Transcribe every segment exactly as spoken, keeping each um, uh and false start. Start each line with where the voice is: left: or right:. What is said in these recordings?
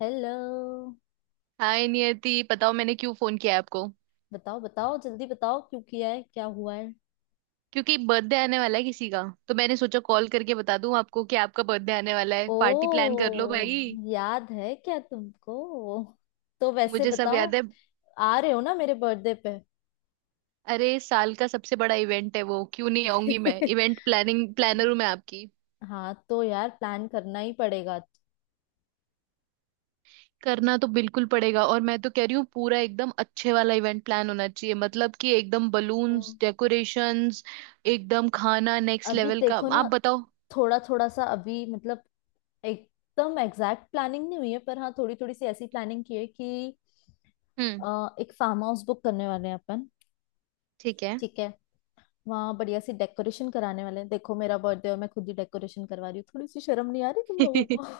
left: Hello.
right: Hi Niyati, बताओ मैंने क्यों फोन किया है आपको।
left: बताओ बताओ जल्दी बताओ क्यों किया है क्या हुआ है।
right: क्योंकि बर्थडे आने वाला है किसी का। तो मैंने सोचा कॉल करके बता दूं आपको कि आपका बर्थडे आने वाला है, पार्टी प्लान कर लो
left: ओ
right: भाई।
left: याद है क्या तुमको। तो वैसे
right: मुझे सब
left: बताओ
right: याद है।
left: आ रहे हो ना मेरे बर्थडे पे?
right: अरे, साल का सबसे बड़ा इवेंट है वो, क्यों नहीं आऊंगी मैं। इवेंट प्लानिंग प्लानर हूं मैं आपकी।
left: हाँ तो यार प्लान करना ही पड़ेगा।
right: करना तो बिल्कुल पड़ेगा, और मैं तो कह रही हूँ पूरा एकदम अच्छे वाला इवेंट प्लान होना चाहिए, मतलब कि एकदम
left: हम्म।
right: बलून्स, डेकोरेशंस, एकदम खाना नेक्स्ट
left: अभी
right: लेवल का।
left: देखो ना।
right: आप बताओ।
left: थोड़ा थोड़ा सा अभी मतलब एकदम एग्जैक्ट प्लानिंग नहीं हुई है, पर हाँ थोड़ी थोड़ी सी ऐसी प्लानिंग की है कि
right: हम्म।
left: अ, एक फार्म हाउस बुक करने वाले हैं अपन।
right: ठीक है।
left: ठीक है। वहाँ बढ़िया सी डेकोरेशन कराने वाले हैं। देखो, मेरा बर्थडे और मैं खुद ही डेकोरेशन करवा रही हूँ, थोड़ी सी शर्म नहीं आ रही तुम लोगों को।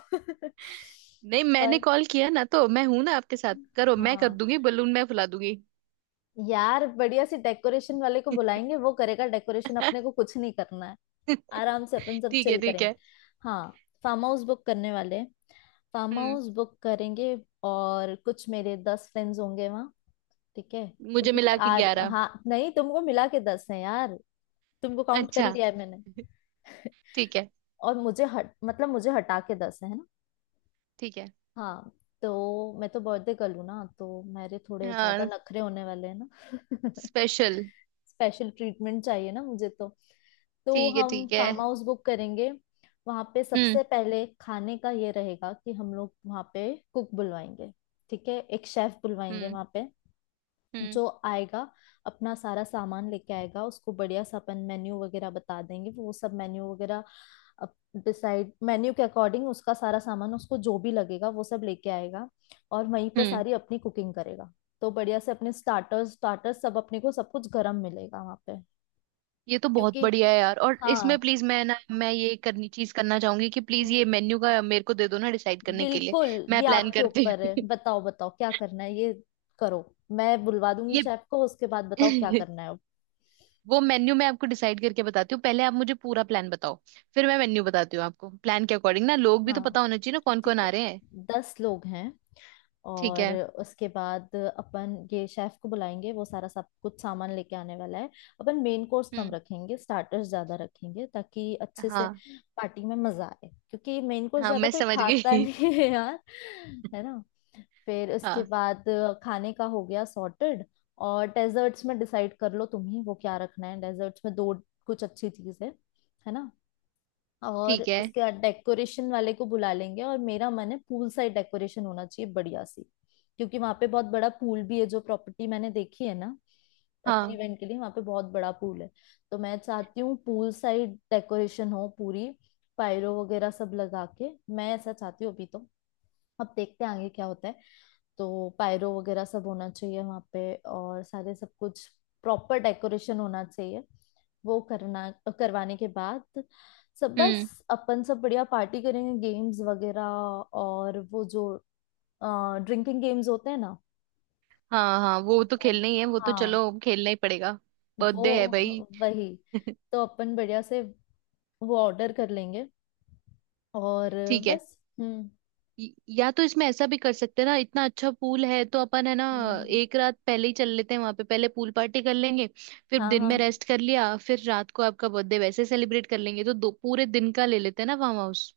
right: नहीं, मैंने
left: पर
right: कॉल किया ना, तो मैं हूं ना आपके साथ, करो मैं कर
left: हाँ
right: दूंगी, बलून मैं फुला दूंगी।
left: यार, बढ़िया सी डेकोरेशन वाले को बुलाएंगे, वो करेगा डेकोरेशन, अपने को कुछ नहीं करना है। आराम से अपन सब
right: ठीक है,
left: चिल
right: ठीक
left: करेंगे।
right: है।
left: हाँ। फार्म हाउस बुक करने वाले, फार्म
right: हम्म।
left: हाउस बुक करेंगे। और कुछ मेरे दस फ्रेंड्स होंगे। ठीक है। तो
right: मुझे
left: भी
right: मिला के
left: आर
right: ग्यारह।
left: हाँ नहीं, तुमको मिला के दस है यार। तुमको काउंट कर
right: अच्छा।
left: लिया है मैंने।
right: ठीक है,
left: और मुझे हट मतलब मुझे हटा के दस है ना।
right: ठीक है।
left: हाँ। तो मैं तो बर्थडे गर्ल हूँ ना, तो मेरे थोड़े ज्यादा
right: हाँ।
left: नखरे होने वाले हैं ना।
right: स्पेशल।
left: स्पेशल ट्रीटमेंट चाहिए ना मुझे तो। तो
right: ठीक है,
left: हम
right: ठीक है।
left: फार्म हाउस बुक करेंगे। वहां पे
right: हम्म।
left: सबसे पहले खाने का ये रहेगा कि हम लोग वहां पे कुक बुलवाएंगे। ठीक है, एक शेफ बुलवाएंगे
right: हम्म।
left: वहां पे।
right: हम्म।
left: जो आएगा अपना सारा सामान लेके आएगा। उसको बढ़िया सा अपन मेन्यू वगैरह बता देंगे, वो सब मेन्यू वगैरह डिसाइड, मेन्यू के अकॉर्डिंग उसका सारा सामान, उसको जो भी लगेगा वो सब लेके आएगा, और वहीं पे
right: हम्म।
left: सारी अपनी कुकिंग करेगा। तो बढ़िया से अपने स्टार्टर्स स्टार्टर्स, सब अपने को सब कुछ गरम मिलेगा वहाँ पे।
right: ये तो बहुत
left: क्योंकि
right: बढ़िया है यार, और इसमें
left: हाँ,
right: प्लीज मैं ना मैं ये करनी चीज करना चाहूंगी कि प्लीज
left: हम्म,
right: ये मेन्यू का मेरे को दे दो ना डिसाइड करने के लिए।
left: बिल्कुल।
right: मैं
left: ये
right: प्लान
left: आपके
right: करती
left: ऊपर है,
right: हूँ।
left: बताओ बताओ क्या करना है ये, करो। मैं बुलवा दूंगी
right: ये।
left: शेफ को, उसके बाद बताओ क्या करना है।
right: वो मेन्यू मैं आपको डिसाइड करके बताती हूँ, पहले आप मुझे पूरा प्लान बताओ। फिर मैं मेन्यू बताती हूँ आपको प्लान के अकॉर्डिंग। ना लोग भी तो
left: हाँ,
right: पता होना चाहिए ना कौन कौन
left: ठीक है।
right: आ रहे हैं।
left: दस लोग हैं।
right: ठीक
left: और
right: है।
left: उसके बाद अपन ये शेफ को बुलाएंगे, वो सारा सब कुछ सामान लेके आने वाला है। अपन मेन कोर्स कम
right: हम्म।
left: रखेंगे, स्टार्टर्स ज्यादा रखेंगे, ताकि अच्छे से
right: हाँ।
left: पार्टी में मजा आए, क्योंकि मेन कोर्स
right: हाँ,
left: ज्यादा
right: मैं
left: कोई
right: समझ
left: खाता
right: गई।
left: नहीं है यार, है ना। फिर उसके
right: हाँ।
left: बाद खाने का हो गया सॉर्टेड। और डेजर्ट्स में डिसाइड कर लो तुम ही, वो क्या रखना है डेजर्ट्स में, दो कुछ अच्छी चीज है है ना। और
right: ठीक है।
left: उसके बाद डेकोरेशन वाले को बुला लेंगे, और मेरा मन है पूल साइड डेकोरेशन होना चाहिए बढ़िया सी, क्योंकि वहां पे बहुत बड़ा पूल भी है, जो प्रॉपर्टी मैंने देखी है ना अपने
right: हाँ।
left: इवेंट के लिए, वहां पे बहुत बड़ा पूल है। तो मैं चाहती हूँ पूल साइड डेकोरेशन हो पूरी, पायरो वगैरह सब लगा के। मैं ऐसा चाहती हूँ अभी तो। अब देखते हैं आगे क्या होता है। तो पायरो वगैरह सब होना चाहिए वहाँ पे, और सारे सब कुछ प्रॉपर डेकोरेशन होना चाहिए। वो करना, करवाने के बाद, सब बस
right: हम्म।
left: अपन सब बढ़िया पार्टी करेंगे, गेम्स वगैरह। और वो जो ड्रिंकिंग गेम्स होते हैं ना,
right: हाँ हाँ, वो तो
left: वो।
right: खेलना ही है, वो तो
left: हाँ,
right: चलो खेलना ही पड़ेगा।
left: वो
right: बर्थडे है भाई।
left: वही। तो अपन बढ़िया से वो ऑर्डर कर लेंगे। और
right: ठीक है।
left: बस। हम्म
right: य- या तो इसमें ऐसा भी कर सकते हैं ना, इतना अच्छा पूल है तो अपन, है ना,
left: हम्म।
right: एक रात पहले ही चल लेते हैं वहां पे, पहले पूल पार्टी कर लेंगे। फिर
left: हाँ
right: दिन में
left: हाँ
right: रेस्ट कर लिया, फिर रात को आपका बर्थडे वैसे सेलिब्रेट कर लेंगे। तो दो पूरे दिन का ले लेते हैं ना फार्म हाउस।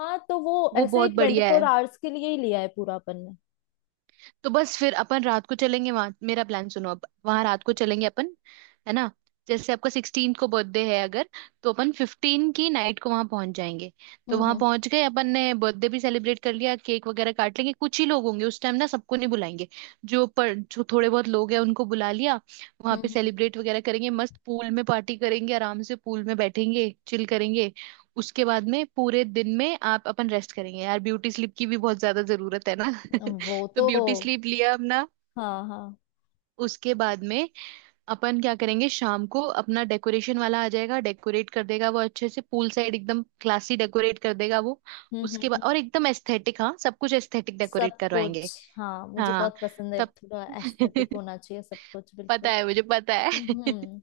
left: हाँ, तो वो
right: वो
left: ऐसे ही
right: बहुत
left: ट्वेंटी
right: बढ़िया
left: फोर
right: है।
left: आवर्स के लिए ही लिया है पूरा अपन ने।
right: तो बस फिर अपन रात को चलेंगे वहां, मेरा प्लान सुनो, अब वहां रात को चलेंगे अपन, है ना। जैसे आपका सिक्सटीन को बर्थडे है अगर, तो अपन फिफ्टीन की नाइट को वहां पहुंच जाएंगे। तो
left: हम्म
right: वहां
left: हम्म
right: पहुंच गए अपन ने, बर्थडे भी सेलिब्रेट कर लिया, केक वगैरह काट लेंगे। कुछ ही लोग होंगे उस टाइम ना, सबको नहीं बुलाएंगे। जो पर जो थोड़े बहुत लोग हैं उनको बुला लिया, वहां
left: हम्म
right: पे
left: हम्म।
right: सेलिब्रेट वगैरह करेंगे, मस्त पूल में पार्टी करेंगे, आराम से पूल में बैठेंगे, चिल करेंगे। उसके बाद में पूरे दिन में आप अपन रेस्ट करेंगे, यार ब्यूटी स्लिप की भी बहुत ज्यादा जरूरत है ना।
left: वो
right: तो
left: तो
right: ब्यूटी स्लीप लिया अपना।
left: हाँ हाँ।
right: उसके बाद में अपन क्या करेंगे शाम को, अपना डेकोरेशन वाला आ जाएगा, डेकोरेट कर देगा वो अच्छे से, पूल साइड एकदम क्लासी डेकोरेट कर देगा वो।
left: हम्म हम्म
right: उसके बाद,
left: हम्म।
right: और एकदम एस्थेटिक, हाँ सब कुछ एस्थेटिक डेकोरेट
left: सब
right: करवाएंगे।
left: कुछ, हाँ, मुझे
right: हाँ।
left: बहुत पसंद है,
right: तब।
left: थोड़ा एस्थेटिक होना चाहिए सब कुछ,
right: पता
left: बिल्कुल।
right: है, मुझे पता है।
left: हम्म हम्म।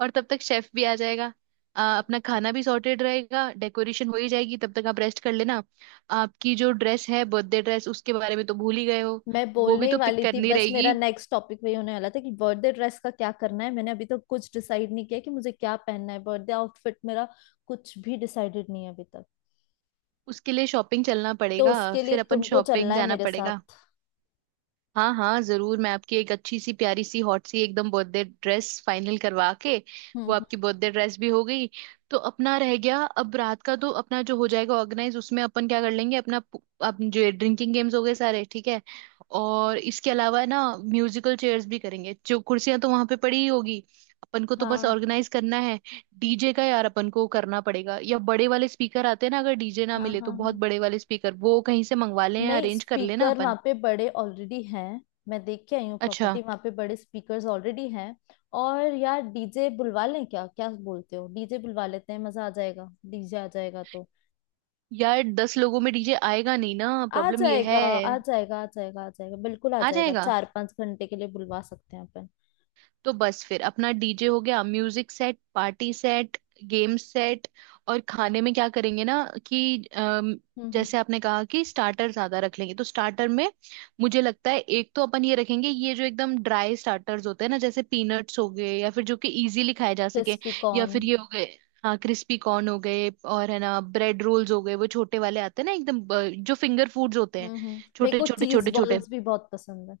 right: और तब तक शेफ भी आ जाएगा। आ, अपना खाना भी सॉर्टेड रहेगा, डेकोरेशन हो ही जाएगी तब तक, आप रेस्ट कर लेना। आपकी जो ड्रेस है, बर्थडे ड्रेस, उसके बारे में तो भूल ही गए हो।
left: मैं
right: वो
left: बोलने
right: भी
left: ही
right: तो पिक
left: वाली थी,
right: करनी
left: बस मेरा
right: रहेगी।
left: नेक्स्ट टॉपिक वही होने वाला था कि बर्थडे ड्रेस का क्या करना है। मैंने अभी तक कुछ डिसाइड नहीं किया कि मुझे क्या पहनना है, बर्थडे आउटफिट मेरा कुछ भी डिसाइडेड नहीं है अभी तक।
right: उसके लिए शॉपिंग चलना
left: तो
right: पड़ेगा।
left: उसके लिए
right: फिर अपन
left: तुमको
right: शॉपिंग
left: चलना है
right: जाना
left: मेरे साथ।
right: पड़ेगा। हाँ हाँ जरूर, मैं आपकी एक अच्छी सी प्यारी सी हॉट सी एकदम बर्थडे ड्रेस फाइनल करवा के,
left: हम्म
right: वो
left: हम्म,
right: आपकी बर्थडे ड्रेस भी हो गई। तो अपना रह गया अब रात का, तो अपना जो हो जाएगा ऑर्गेनाइज, उसमें अपन क्या कर लेंगे, अपना पु- अपन जो ड्रिंकिंग गेम्स हो गए सारे, ठीक है। और इसके अलावा ना, म्यूजिकल चेयर्स भी करेंगे, जो कुर्सियां तो वहां पे पड़ी ही होगी, अपन को तो बस
left: हाँ
right: ऑर्गेनाइज करना है। डीजे का यार अपन को करना पड़ेगा, या बड़े वाले स्पीकर आते हैं ना, अगर डीजे ना
left: हाँ
right: मिले तो
left: हाँ।
right: बहुत
left: हाँ,
right: बड़े वाले स्पीकर वो कहीं से मंगवा लें या
left: नहीं,
right: अरेंज कर लेना
left: स्पीकर
right: अपन।
left: वहाँ पे बड़े ऑलरेडी हैं। मैं देख के आई हूँ
right: अच्छा।
left: प्रॉपर्टी, वहाँ पे बड़े स्पीकर्स ऑलरेडी हैं। और यार डीजे बुलवा लें क्या, क्या बोलते हो? डीजे बुलवा लेते हैं, मजा आ जाएगा डीजे आ जाएगा तो।
right: यार, दस लोगों में डीजे आएगा नहीं ना,
left: आ
right: प्रॉब्लम ये
left: जाएगा
right: है।
left: आ जाएगा आ जाएगा आ जाएगा, बिल्कुल आ
right: आ
left: जाएगा,
right: जाएगा।
left: चार पांच घंटे के लिए बुलवा सकते हैं अपन।
right: तो बस फिर अपना डीजे हो गया, music set, party set, game set. और खाने में क्या करेंगे ना कि, अम,
left: हम्म हम्म।
right: जैसे आपने कहा कि स्टार्टर ज्यादा रख लेंगे, तो स्टार्टर में मुझे लगता है एक तो अपन ये रखेंगे, ये जो एकदम ड्राई स्टार्टर्स होते हैं ना, जैसे पीनट्स हो गए, या फिर जो कि इजीली खाए जा सके,
left: क्रिस्पी
right: या
left: कॉर्न।
right: फिर ये हो गए, हाँ क्रिस्पी कॉर्न हो गए, और है ना ब्रेड रोल्स हो गए, वो छोटे वाले आते हैं ना एकदम, अ, जो फिंगर फूड्स होते हैं,
left: हम्म हम्म, मेरे
right: छोटे
left: को
right: छोटे
left: चीज
right: छोटे छोटे।
left: बॉल्स भी बहुत पसंद है।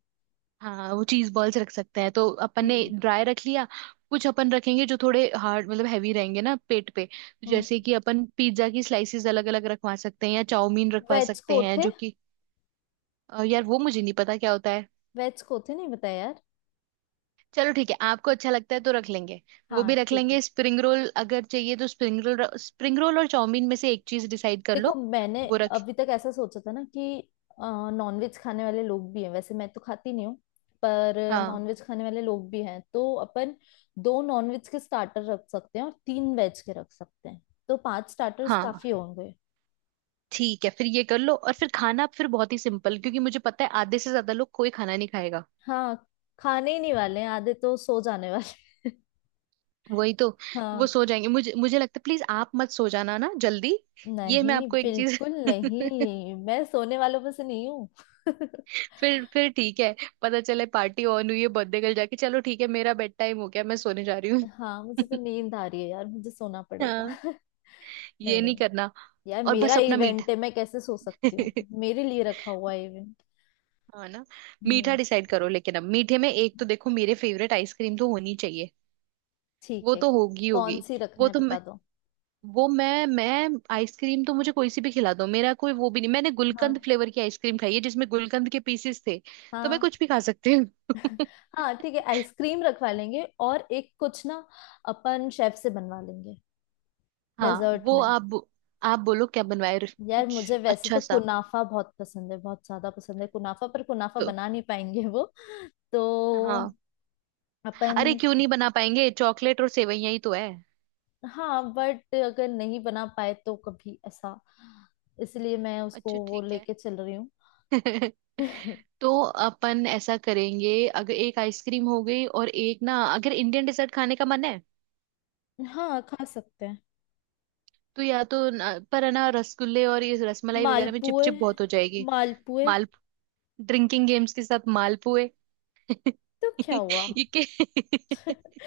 right: हाँ, वो चीज बॉल्स रख सकते हैं, तो अपन ने
left: हम्म
right: ड्राई रख लिया। कुछ अपन रखेंगे जो थोड़े हार्ड, मतलब हैवी रहेंगे ना पेट पे,
left: हम्म।
right: जैसे कि अपन पिज्जा की स्लाइसेस अलग अलग रखवा सकते हैं, या चाउमीन रखवा
left: वेज
right: सकते हैं
left: कोथे।
right: जो कि, अ, यार वो मुझे नहीं पता क्या होता है।
left: वेज कोथे नहीं बताया यार?
right: चलो ठीक है, आपको अच्छा लगता है तो रख लेंगे। वो
left: हाँ
right: भी रख
left: ठीक है।
right: लेंगे, स्प्रिंग रोल अगर चाहिए तो स्प्रिंग रोल, स्प्रिंग रोल और चाउमीन में से एक चीज डिसाइड कर
left: देखो,
right: लो।
left: मैंने
right: वो रख।
left: अभी तक ऐसा सोचा था ना कि नॉनवेज खाने वाले लोग भी हैं, वैसे मैं तो खाती नहीं हूँ, पर
right: हाँ
left: नॉनवेज खाने वाले लोग भी हैं, तो अपन दो नॉनवेज के स्टार्टर रख सकते हैं और तीन वेज के रख सकते हैं, तो पांच स्टार्टर्स
right: हाँ।
left: काफी होंगे।
right: ठीक है, फिर ये कर लो, और फिर खाना फिर बहुत ही सिंपल, क्योंकि मुझे पता है आधे से ज्यादा लोग कोई खाना नहीं खाएगा।
left: हाँ, खाने ही नहीं वाले हैं, आधे तो सो जाने वाले हैं।
right: वही तो। वो
left: हाँ।
right: सो जाएंगे, मुझे मुझे लगता है, प्लीज आप मत सो जाना ना जल्दी। ये मैं
left: नहीं,
right: आपको एक चीज।
left: बिल्कुल नहीं, मैं सोने वालों में से नहीं हूँ।
right: फिर फिर ठीक है। पता चले पार्टी ऑन हुई है, बर्थडे कल जाके, चलो ठीक है मेरा बेड टाइम हो गया मैं सोने जा रही हूँ।
left: हाँ मुझे तो नींद आ रही है यार, मुझे सोना पड़ेगा।
right: हाँ।
left: नहीं
right: ये नहीं
left: नहीं,
right: करना।
left: यार
right: और
left: मेरा
right: बस अपना मीठा।
left: इवेंट है, मैं कैसे सो सकती हूँ। मेरे लिए रखा हुआ है इवेंट।
right: हाँ ना। मीठा
left: हम्म।
right: डिसाइड करो, लेकिन अब मीठे में एक तो देखो मेरे फेवरेट आइसक्रीम तो होनी चाहिए।
left: ठीक
right: वो
left: है,
right: तो होगी,
left: कौन
right: होगी।
left: सी रखना
right: वो
left: है
right: तो,
left: बता दो।
right: वो मैं मैं आइसक्रीम तो मुझे कोई सी भी खिला दो, मेरा कोई वो भी नहीं, मैंने गुलकंद
left: हाँ
right: फ्लेवर की आइसक्रीम खाई है जिसमें गुलकंद के पीसेस थे। तो मैं
left: हाँ।
right: कुछ भी खा सकती हूँ।
left: हाँ ठीक है, आइसक्रीम रखवा लेंगे, और एक कुछ ना, अपन शेफ से बनवा लेंगे
right: हाँ।
left: डेजर्ट
right: वो
left: में।
right: आप आप बोलो क्या बनवाए।
left: यार
right: कुछ
left: मुझे वैसे
right: अच्छा
left: तो
right: सा।
left: कुनाफा बहुत पसंद है, बहुत ज्यादा पसंद है कुनाफा, पर कुनाफा
right: तो
left: बना नहीं पाएंगे वो तो।
right: हाँ, अरे
left: अपन।
right: क्यों नहीं बना पाएंगे, चॉकलेट और सेवैया ही तो है।
left: हाँ, बट अगर नहीं बना पाए तो कभी ऐसा, इसलिए मैं उसको
right: अच्छा
left: वो
right: ठीक है।
left: लेके चल रही हूँ।
right: तो अपन ऐसा करेंगे, अगर एक आइसक्रीम हो गई और एक ना, अगर इंडियन डेजर्ट खाने का मन है,
left: हाँ खा सकते हैं।
right: तो या तो न-, पर है ना, रसगुल्ले और ये रसमलाई वगैरह में
left: मालपुए।
right: चिपचिप बहुत हो जाएगी।
left: मालपुए।
right: ड्रिंकिंग गेम्स के साथ मालपुए?
left: तो क्या
right: ये
left: हुआ?
right: के-।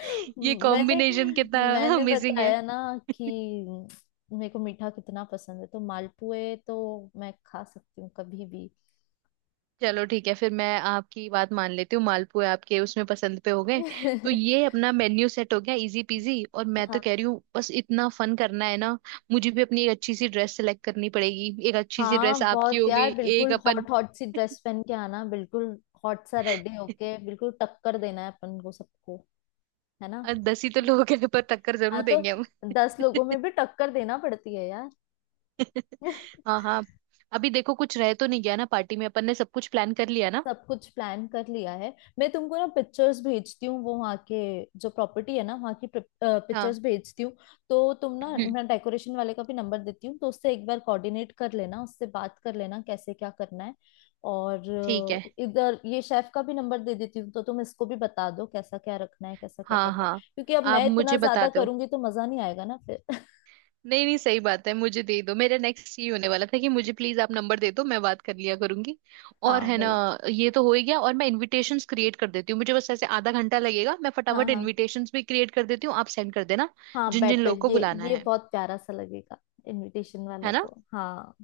right: ये
left: मैंने
right: कॉम्बिनेशन कितना
left: मैंने
right: अमेजिंग है।
left: बताया ना कि मेरे को मीठा कितना पसंद है, तो मालपुए तो मैं खा सकती हूँ कभी भी।
right: चलो ठीक है, फिर मैं आपकी बात मान लेती हूँ, मालपुए आपके उसमें पसंद पे हो गए। तो ये अपना मेन्यू सेट हो गया, इजी पीजी, और मैं तो
left: हाँ।
right: कह रही हूँ बस इतना फन करना है ना। मुझे भी अपनी एक अच्छी सी ड्रेस सेलेक्ट करनी पड़ेगी, एक अच्छी सी ड्रेस
left: हाँ
right: आपकी
left: बहुत
right: हो गई,
left: यार,
right: एक
left: बिल्कुल
right: अपन।
left: हॉट हॉट सी ड्रेस पहन के आना, बिल्कुल हॉट सा रेडी होके, बिल्कुल टक्कर देना है अपन को सबको, है ना।
right: और दस ही तो लोग हैं पर टक्कर
left: हाँ।
right: जरूर
left: तो
right: देंगे हम।
left: दस लोगों में भी टक्कर देना पड़ती है यार।
right: हाँ हाँ। अभी देखो कुछ रह तो नहीं गया ना पार्टी में, अपन ने सब कुछ प्लान कर लिया ना।
left: सब कुछ प्लान कर लिया है। मैं तुमको ना पिक्चर्स भेजती हूँ वो वहाँ के, जो प्रॉपर्टी है ना वहाँ की
right: हाँ।
left: पिक्चर्स भेजती हूँ। तो तुम ना,
right: हम्म।
left: मैं डेकोरेशन वाले का भी नंबर देती हूँ, तो उससे एक बार कोऑर्डिनेट कर लेना, उससे बात कर लेना कैसे क्या करना है। और
right: ठीक है।
left: अ, इधर ये शेफ का भी नंबर दे देती हूँ, तो तुम इसको भी बता दो कैसा क्या रखना है, कैसा क्या
right: हाँ
left: करना है,
right: हाँ।
left: क्योंकि अब
right: आप
left: मैं इतना
right: मुझे बता
left: ज्यादा
right: दो।
left: करूंगी तो मजा नहीं आएगा ना फिर।
right: नहीं नहीं, सही बात है, मुझे दे दो, मेरा नेक्स्ट ये होने वाला था कि मुझे प्लीज आप नंबर दे दो, मैं बात कर लिया करूंगी। और
left: हाँ
right: है ना,
left: वही।
right: ये तो हो ही गया। और मैं इनविटेशंस क्रिएट कर देती हूँ, मुझे बस ऐसे आधा घंटा लगेगा, मैं
left: हाँ
right: फटाफट
left: हाँ,
right: इनविटेशंस भी क्रिएट कर देती हूँ, आप सेंड कर देना
left: हाँ
right: जिन जिन
left: बेटर
right: लोगों को
left: ये
right: बुलाना
left: ये
right: है।
left: बहुत प्यारा सा लगेगा इनविटेशन वाला
right: है ना।
left: तो, हाँ।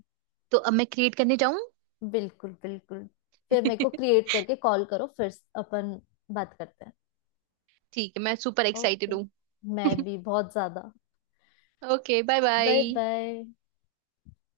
right: तो अब मैं क्रिएट करने जाऊं।
left: बिल्कुल बिल्कुल। फिर मेरे को
right: ठीक
left: क्रिएट करके कॉल करो, फिर अपन बात करते हैं।
right: है, मैं सुपर एक्साइटेड
left: ओके।
right: हूँ।
left: मैं भी बहुत ज्यादा।
right: Okay, bye
left: bye
right: bye.
left: Bye.